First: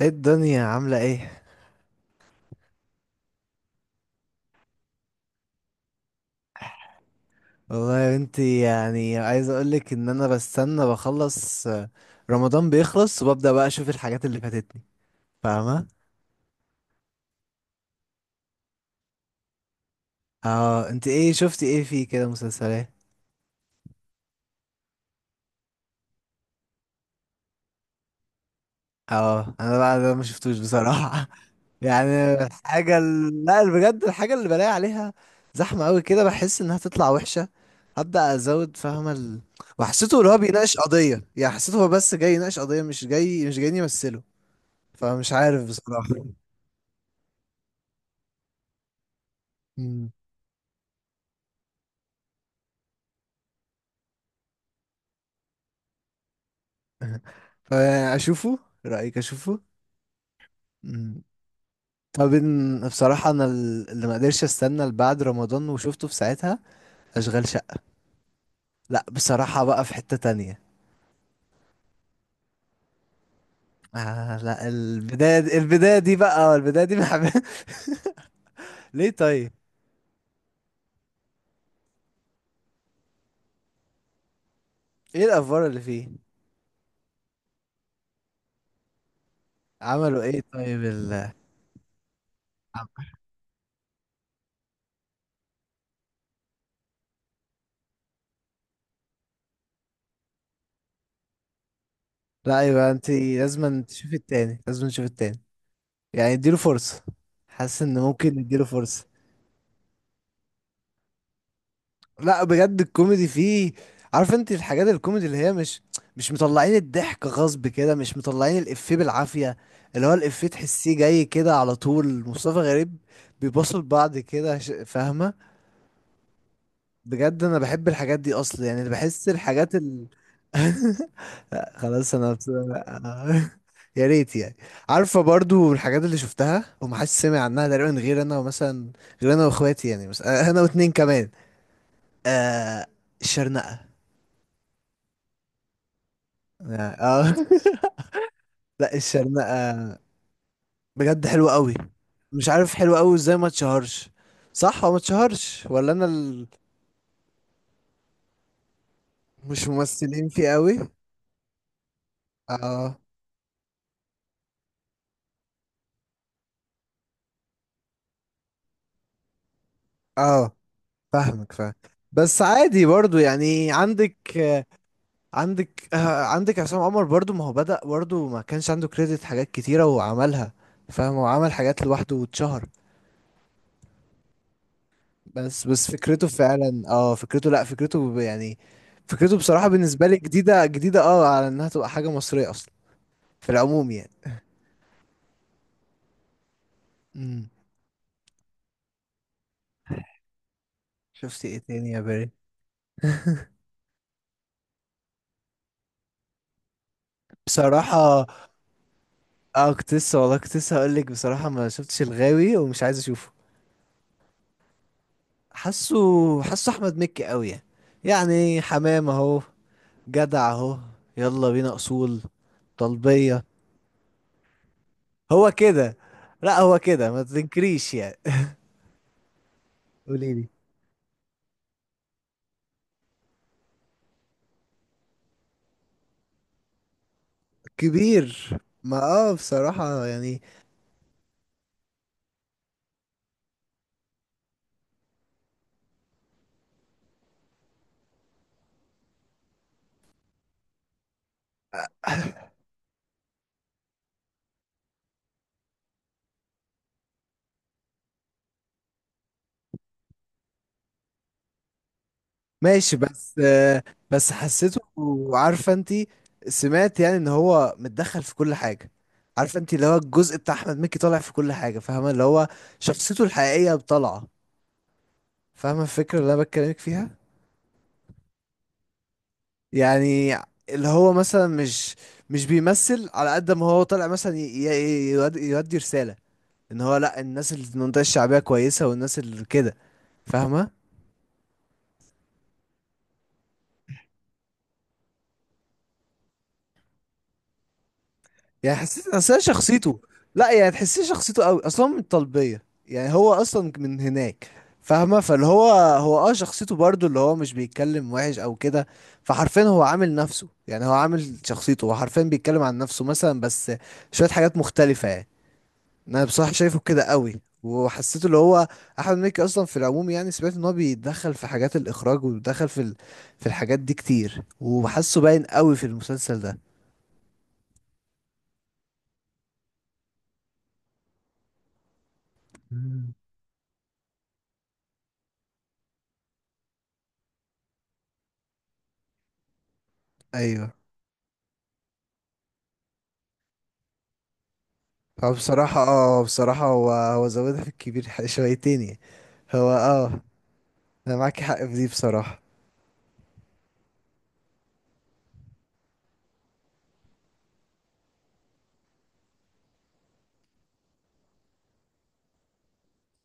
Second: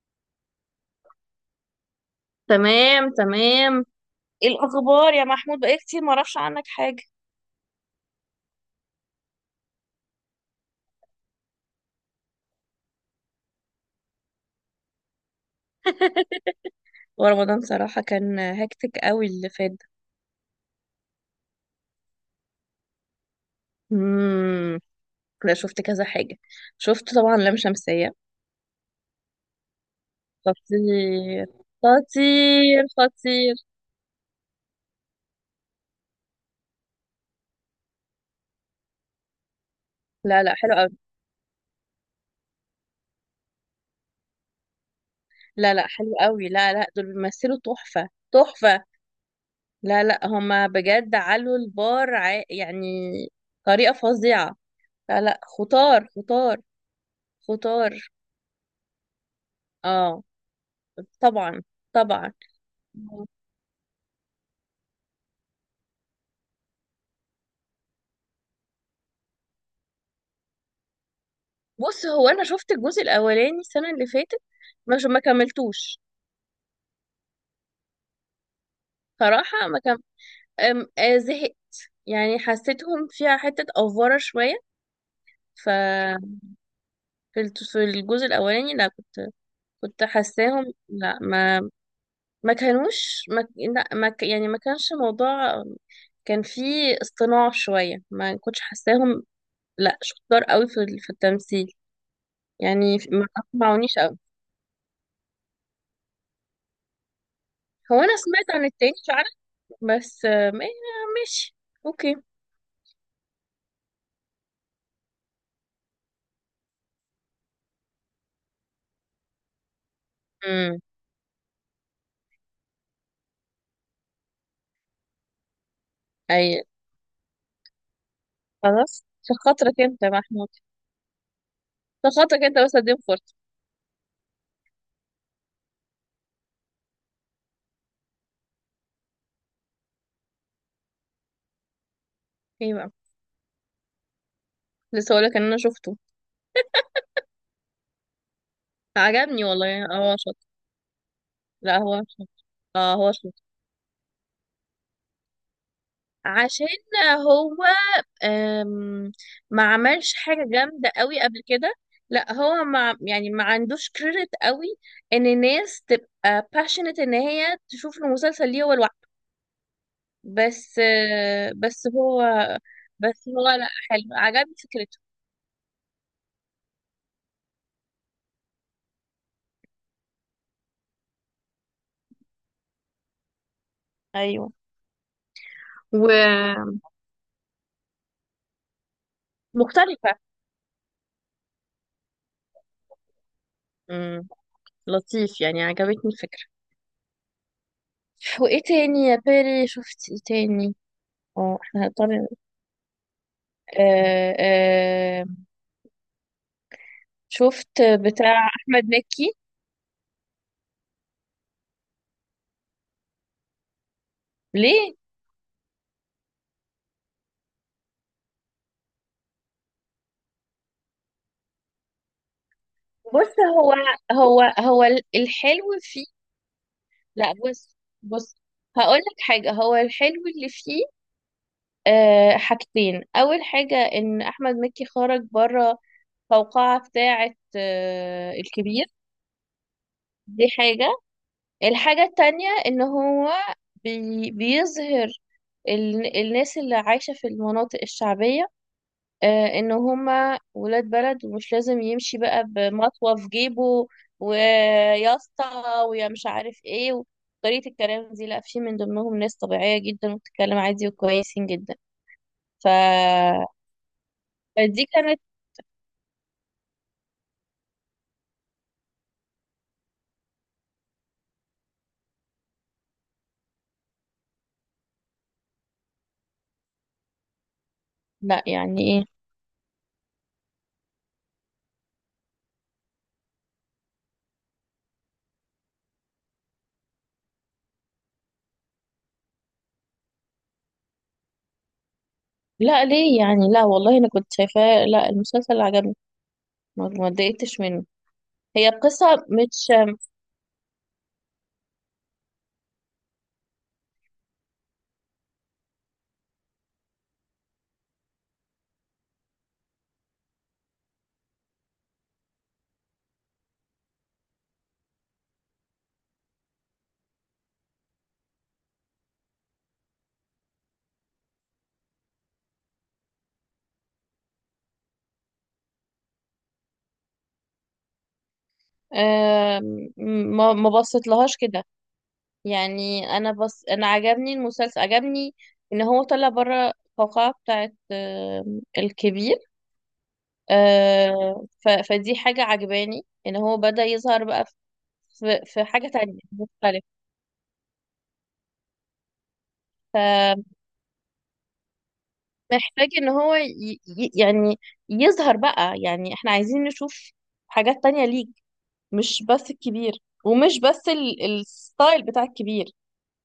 ايه الدنيا عاملة ايه؟ تمام تمام. ايه الاخبار يا محمود؟ بقالي كتير ما اعرفش عنك حاجه. والله يا بنتي، يعني عايز اقولك ان انا بستنى بخلص رمضان بيخلص وببدأ بقى اشوف الحاجات اللي فاتتني. فاهمة؟ ورمضان صراحه كان هكتك قوي اللي فات ده. اه انت ايه شفتي؟ ايه فيه كده مسلسلات؟ امم لا، شفت كذا حاجه. شفت طبعا لام شمسيه. اه انا بقى ده ما شفتوش بصراحة. خطير، يعني خطير، خطير. لا، بجد الحاجة اللي بلاقي عليها زحمة قوي كده بحس انها تطلع وحشة. هبدأ ازود، فاهمة وحسيته اللي هو لا لا، حلو بيناقش قوي. قضية، يعني حسيته هو بس جاي يناقش قضية، مش جايين يمثله. فمش عارف لا لا، بصراحة. حلو قوي. لا لا، دول بيمثلوا تحفه، تحفه. لا لا، هما بجد علوا البار يعني. طريقه فظيعه. لا لا، خطار، خطار، خطار. فاشوفه رايك اشوفه؟ اه، مم. طبعا، طب طبعا. بصراحه انا اللي ما قدرش استنى لبعد رمضان وشفته في ساعتها اشغال شقه. لا بصراحه بقى في حته تانية. بص، هو انا شفت الجزء الاولاني السنه اللي فاتت. لا، مش ما البدايه دي البدايه كملتوش. دي بقى، البدايه دي بحب. ليه طيب؟ صراحه، ما كم... أم... آه، زهقت. يعني حسيتهم فيها حته افوره شويه. ايه الافوار ف اللي فيه؟ في الجزء الاولاني، لا كنت. كنت عملوا ايه حاساهم، طيب لا، ما ما كانوش، ما... لا ما... ك- يعني ما كانش موضوع. كان فيه اصطناع شويه، ما كنتش حاساهم. لا، شطار قوي في التمثيل. لا، يبقى يعني انت ما لازم اقنعونيش تشوفي قوي. التاني، لازم تشوفي التاني. يعني اديله فرصه، حاسس هو ان انا ممكن سمعت نديله عن التاني فرصه. فعلا. بس ماشي. اوكي. لا بجد الكوميدي فيه، عارف انت الحاجات الكوميدي اللي هي مش مطلعين الضحك غصب كده، مش مطلعين الإفيه بالعافية. اللي هو الإفيه امم تحسيه جاي كده على طول، مصطفى غريب بيبصوا لبعض كده، فاهمة؟ اي. بجد انا بحب الحاجات دي اصلا، يعني خلاص، بحس في الحاجات خاطرك انت ال يا محمود. لا في خلاص، انا خاطرك انت بس، اديم فرصة. يا ريت يعني. عارفة برضو الحاجات اللي شفتها ومحدش سمع عنها تقريبا غير انا، ومثلا غير انا واخواتي، يعني بس انا واتنين كمان. ايه آه بقى؟ الشرنقة. لسه هقولك ان انا شفته. يعني لا، عجبني والله، يعني الشرنقة هو شاطر. بجد حلوة قوي، لا، هو شاطر. مش عارف اه، حلوة هو قوي ازاي شاطر. ما اتشهرش. صح، هو ما اتشهرش ولا انا. عشان هو أم... ما مش عملش ممثلين حاجة فيه قوي. جامدة قوي قبل كده. لا، هو ما اه، يعني، ما عندوش كريدت قوي. ان الناس تبقى passionate ان هي تشوف المسلسل ليه هو لوحده. اه، بس فاهمك آه، فاهم. بس هو، بس عادي برضو، بس هو، لا، يعني حلو، عندك عجبني آه، فكرته. عندك آه، عندك عصام عمر، برضو ما هو بدأ، برضو ما كانش عنده كريدت حاجات كتيرة وعملها. فاهم، هو عمل حاجات لوحده واتشهر. ايوه. بس فكرته ومختلفة. فعلا، اه فكرته، لا فكرته يعني فكرته بصراحة بالنسبة لي جديدة جديدة على انها تبقى حاجة مصرية اصلا، في العموم يعني. امم لطيف، يعني عجبتني الفكرة. امم. وايه تاني يا بيري؟ شفت ايه تاني؟ شفت ايه اه، احنا تاني يا هنضطر. باري؟ آه آه شفت بصراحة بتاع احمد مكي. اه كنت لسه، والله كنت لسه هقول لك بصراحة ما شفتش الغاوي ومش عايز اشوفه. ليه؟ حاسه حاسه احمد مكي قوي يعني، يعني حمام اهو، جدع اهو، يلا بينا اصول، بص، طلبية. هو هو الحلو كده، فيه. لا هو كده ما لا، بص. تنكريش يعني. بص، هقول لك حاجة. هو الحلو قوليلي. اللي فيه، حاجتين. أول حاجة إن أحمد مكي خرج بره القوقعة بتاعة كبير؟ الكبير. ما اه بصراحة يعني. دي حاجة. الحاجة التانية ان هو بيظهر الناس اللي عايشة في المناطق الشعبية، ان هما ولاد بلد، ومش لازم يمشي بقى بمطوة في جيبه، وياسطة، ويا مش عارف ايه، وطريقة الكلام دي. لا، في من ضمنهم ناس طبيعية جدا، وبتتكلم عادي، وكويسين جدا. ف... ماشي، بس بس حسيته، فدي كانت. عارفة انتي، سمعت يعني ان هو متدخل في كل حاجة. عارفة انتي اللي هو الجزء بتاع احمد مكي طالع في كل حاجة، فاهمة؟ اللي هو شخصيته الحقيقية طالعة، فاهمة الفكرة اللي انا بتكلمك فيها؟ لا، يعني ايه؟ يعني اللي هو مثلا مش بيمثل على قد ما هو طالع، مثلا يودي رسالة ان هو لا، الناس اللي في المنطقة الشعبية كويسة، والناس اللي كده، فاهمة؟ لا، ليه يعني؟ لا والله، انا كنت شايفاه. لا، المسلسل عجبني. ما اتضايقتش منه. هي يعني حسيت القصة اصل هي مش. شخصيته، لا يعني تحسيه شخصيته قوي اصلا من الطلبيه، يعني هو اصلا من هناك. فاهمه؟ فاللي هو شخصيته برضو اللي هو مش بيتكلم وحش او كده. فحرفيا هو عامل نفسه، يعني هو عامل شخصيته، هو حرفيا بيتكلم عن نفسه مثلا، بس شويه حاجات مختلفه يعني. انا بصراحه شايفه كده قوي، وحسيته اللي هو احمد مكي اصلا في العموم يعني. سمعت ان هو بيتدخل في حاجات الاخراج وبيتدخل في في الحاجات دي كتير، وحاسه باين قوي في المسلسل ده. آم، ما بصيت لهاش كده. يعني مم. انا، بس انا، عجبني المسلسل، عجبني. ان هو طلع بره القوقعة بتاعت الكبير. ايوه. فدي حاجة عجباني ان هو بدأ يظهر بقى. هو في بصراحة، حاجة تانية بصراحة مختلفة. هو زودها في الكبير شويتين يعني. هو انا معاك حق في دي بصراحة. فمحتاج ان هو يعني يظهر بقى. يعني احنا عايزين نشوف حاجات تانية ليك، مش بس الكبير، ومش بس الستايل بتاع الكبير.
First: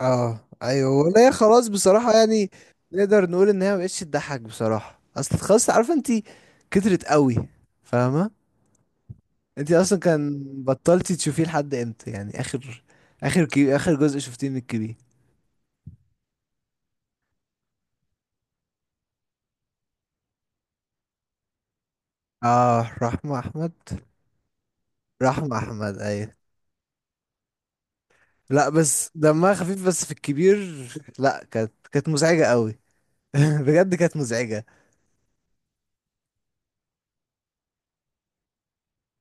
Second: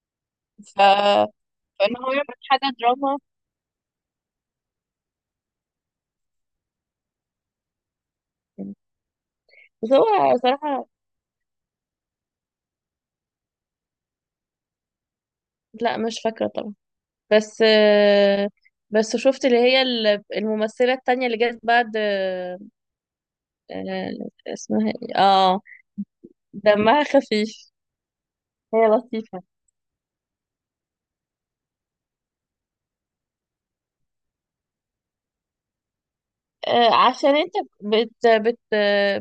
اه، ف... ايوه، ولا هي خلاص فان هو بصراحة يعمل يعني. حاجة دراما. نقدر نقول ان هي مبقتش تضحك بصراحة، اصل خلاص، عارفة انتي، كترت قوي، فاهمة؟ انتي بس اصلا هو كان صراحة. بطلتي تشوفيه لحد امتى؟ يعني اخر، اخر اخر جزء شفتيه من الكبير. لا، مش فاكرة طبعا. بس آه، بس شفت اللي هي الممثلة التانية اللي جت بعد اه، رحمة احمد. آه، اسمها ايه، رحمة احمد، ايوه. دمها خفيف. لا هي بس لطيفة. دمها خفيف بس في الكبير. لا، كانت مزعجة قوي، بجد كانت مزعجة. عشان انت بت بت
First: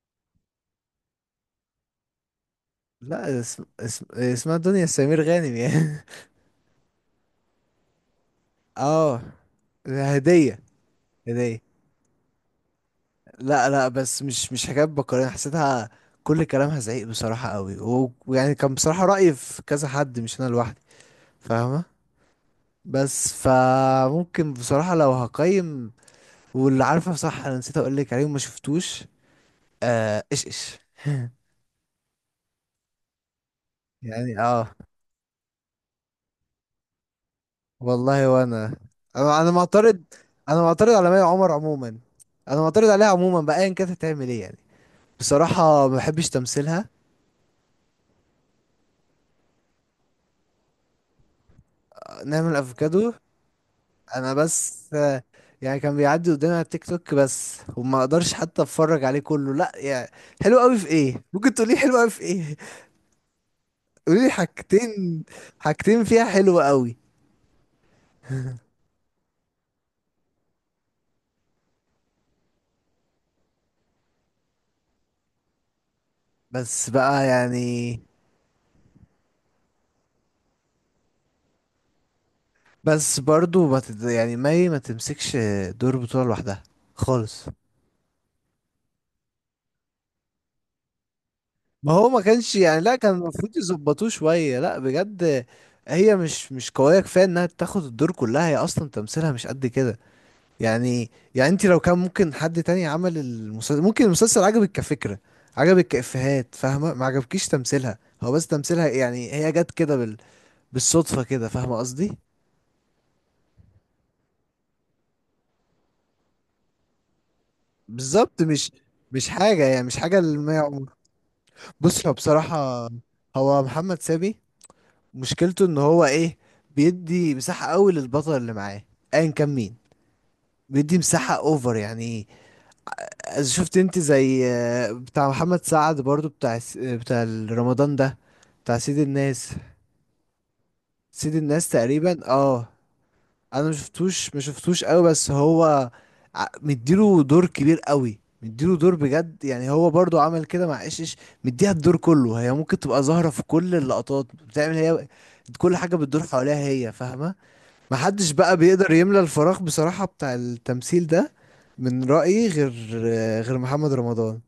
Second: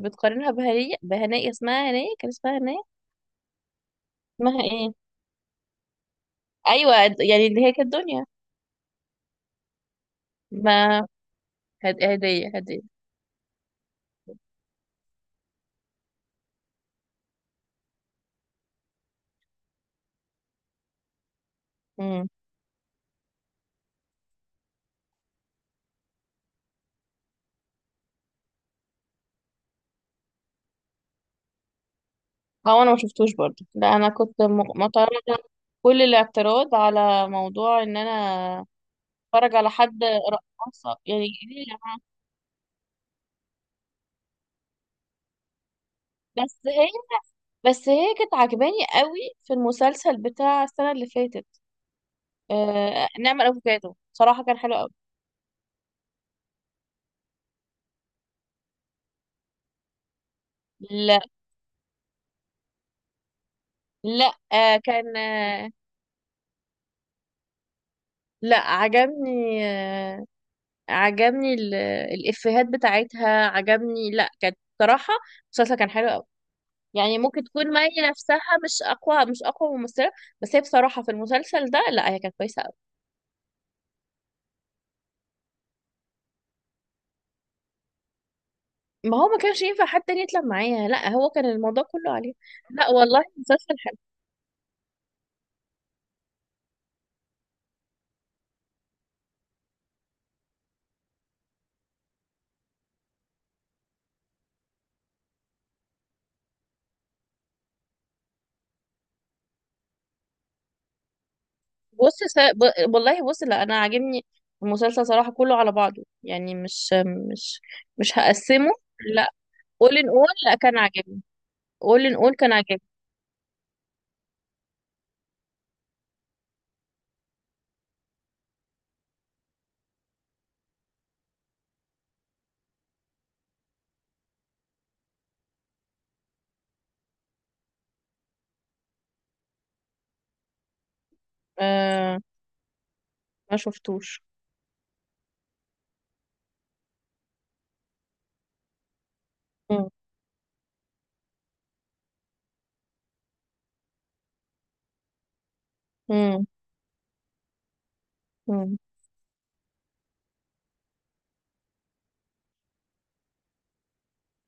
بتقارنها بهنية، بهنية اسمها هنية، كان اسمها هنية. لا، اسمها اسمها دنيا ايه؟ سمير غانم يعني. ايوه. يعني اللي هي كانت دنيا. اه، هدية، ما هدية. هدية، هدية. لا، لا، بس مش حكاية بكرة حسيتها. كل كلامها زعيق بصراحة قوي، ويعني كان بصراحة رأيي في كذا حد، مش أنا لوحدي، فاهمة؟ امم بس فممكن بصراحة لو هقيم. واللي عارفة صح، أنا نسيت أقول لك عليه وما شفتوش. إيش إيش. هو انا ما شفتوش برضه. لا، انا يعني كنت معترضة كل الاعتراض على موضوع ان انا والله وانا، انا اتفرج على معترض. حد انا معترض رقاصة. على مي يعني عمر ايه يا عموما، جماعة؟ انا معترض عليها عموما بقى، ايا كانت هتعمل ايه يعني. بصراحه ما بحبش بس هي تمثيلها. بس هي كانت عجباني قوي في المسلسل بتاع السنة اللي فاتت. نعمل افوكادو؟ نعمة الأفوكادو انا صراحة كان حلو بس قوي. يعني كان بيعدي قدامي على التيك توك بس، وما اقدرش حتى اتفرج عليه كله، لا يعني. حلو قوي في لا ايه؟ ممكن تقولي حلو قوي في ايه؟ قولي لي لا، كان، حاجتين، حاجتين فيها حلو قوي. لا، عجبني، عجبني الإفيهات بتاعتها. عجبني، لا كانت صراحة، المسلسل كان حلو قوي. بس يعني بقى ممكن تكون يعني. مي نفسها مش أقوى ممثلة. بس هي بصراحة في المسلسل ده، لا، هي كانت كويسة قوي. بس برضو ما تد... يعني مي ما تمسكش دور بطولة لوحدها خالص. ما هو ما كانش ينفع حد تاني يطلع معايا، لا، هو كان الموضوع ما هو كله ما عليه. كانش يعني، لا لا كان والله، المفروض مسلسل حلو. يظبطوه شوية، لا بجد. هي مش قوية كفاية انها تاخد الدور كلها، هي اصلا تمثيلها مش قد كده. يعني انت لو كان ممكن حد تاني عمل المسلسل، ممكن المسلسل عجبك كفكرة، عجبك كإفيهات، فاهمة؟ ما عجبكيش تمثيلها، هو بس تمثيلها يعني، هي جت كده بالصدفة كده، فاهمة قصدي؟ بص س... ب... والله بص، لا انا عاجبني المسلسل صراحة كله على بعضه. يعني مش مش بالظبط، مش هقسمه. لا، مش حاجة، يعني مش اول ان حاجة اول، اللي ما لا كان يعمر. عاجبني. اول بص، هو ان اول كان عاجبني. بصراحة، هو محمد سامي مشكلته ان هو ايه؟ بيدي مساحة قوي للبطل اللي معاه، ايا كان مين، بيدي مساحة اوفر يعني. إذا شفت انت زي بتاع محمد سعد برضو، بتاع بتاع رمضان ده، بتاع سيد الناس. سيد الناس آه تقريبا ما انا شفتوش. مشفتوش قوي، بس هو مديله دور كبير قوي، مديله دور بجد يعني. مم. هو برضو عمل كده مع ايش ايش، مديها الدور كله هي، ممكن تبقى ظاهرة في كل اللقطات، بتعمل هي كل حاجة، بتدور مم. حواليها هي، فاهمة؟ محدش بقى مم. بيقدر يملى الفراغ بصراحة بتاع التمثيل ده. من رأيي، غير محمد رمضان.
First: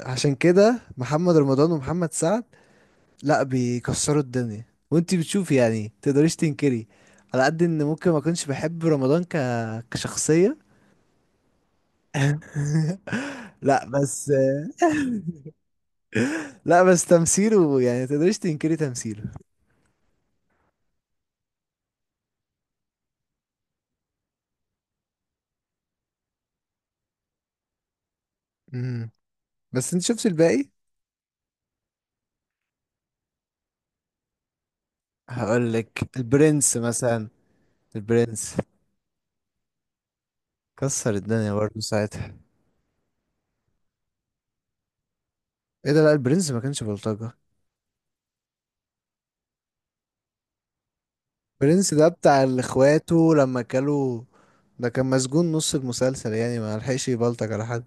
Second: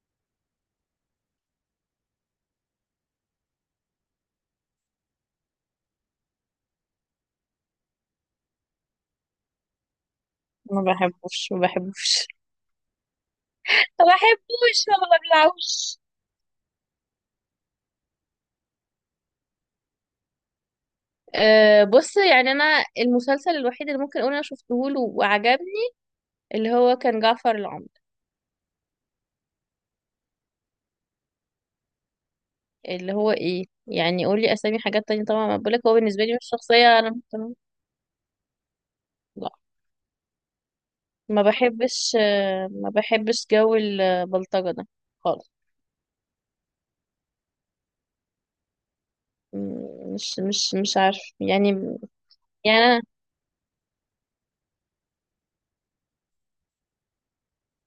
عشان كده محمد رمضان ومحمد سعد لا بيكسروا الدنيا، وانتي بتشوفي يعني تقدريش تنكري. على قد ان ممكن ما كنتش بحب رمضان كشخصية، ما بحبوش، ما بحبوش. لا ما بس بحبوش، ما ببلعوش. لا بس تمثيله يعني تقدريش تنكري تمثيله. بص، يعني انا المسلسل الوحيد اللي ممكن اقول انا شفته له وعجبني اللي هو كان جعفر العمدة. امم. بس انت شفت الباقي. اللي هو ايه يعني؟ قولي اسامي حاجات تانية طبعا. ما بقولك، هو هقولك بالنسبة لي مش البرنس شخصية انا مثلا، مهتمة. البرنس لا، كسر ما الدنيا برضه بحبش، ساعتها. ما بحبش جو البلطجة ده خالص. ايه ده، لا البرنس ما كانش بلطجة. مش عارف يعني برنس ده بتاع اللي يعني انا، اخواته لما كلوا، ده كان مسجون نص المسلسل يعني، ما لحقش يبلطج على حد.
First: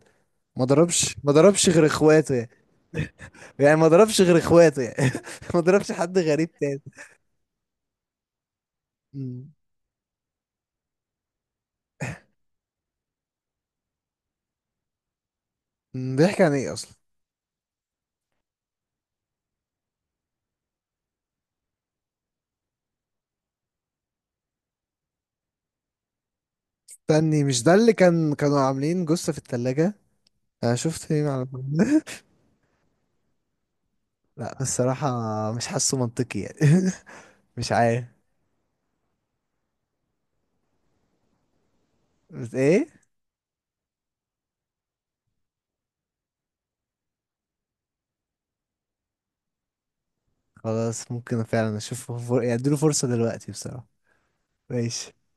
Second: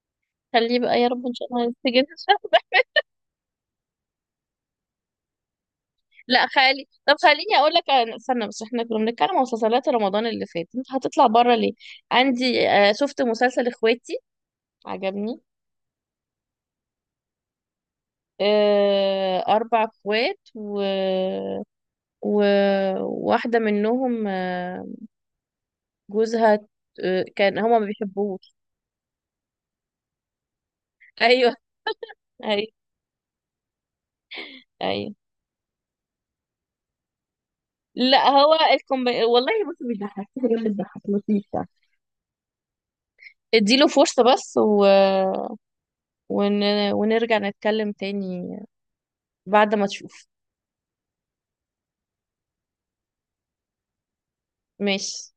ما خليه بقى يا ضربش رب، ما ان شاء الله ضربش غير يتسجن. اخواته يعني، يعني ما ضربش غير اخواته يعني ما ضربش حد لا غريب تاني. خالي، طب خليني اقول لك، استنى بس، احنا كنا بنتكلم عن مم. مسلسلات رمضان اللي فات. انت هتطلع بره ليه؟ عندي، شفت مسلسل اخواتي، عجبني. بيحكي عن ايه اصلا؟ اربع اخوات، وواحدة منهم، جوزها، استني، كان مش ده هما ما اللي كان بيحبوش. كانوا عاملين جثة في التلاجة؟ انا شفت ايه على ايوه، ايوه، لا الصراحة ايوه. مش حاسه منطقي يعني، مش عارف. لا، هو الكومب والله، بص، مش ضحك، في حاجة بتضحك لطيفة. بس ايه؟ اديله فرصة بس، ون... ونرجع نتكلم تاني بعد ما تشوف. خلاص ممكن فعلا اشوفه يعني اديله فرصة دلوقتي بصراحة. ماشي. ماشي.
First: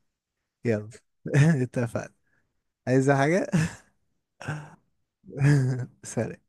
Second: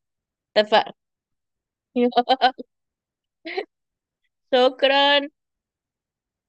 يلا، اتفقنا. اتفقنا. عايزة حاجة؟ شكرا. سلام.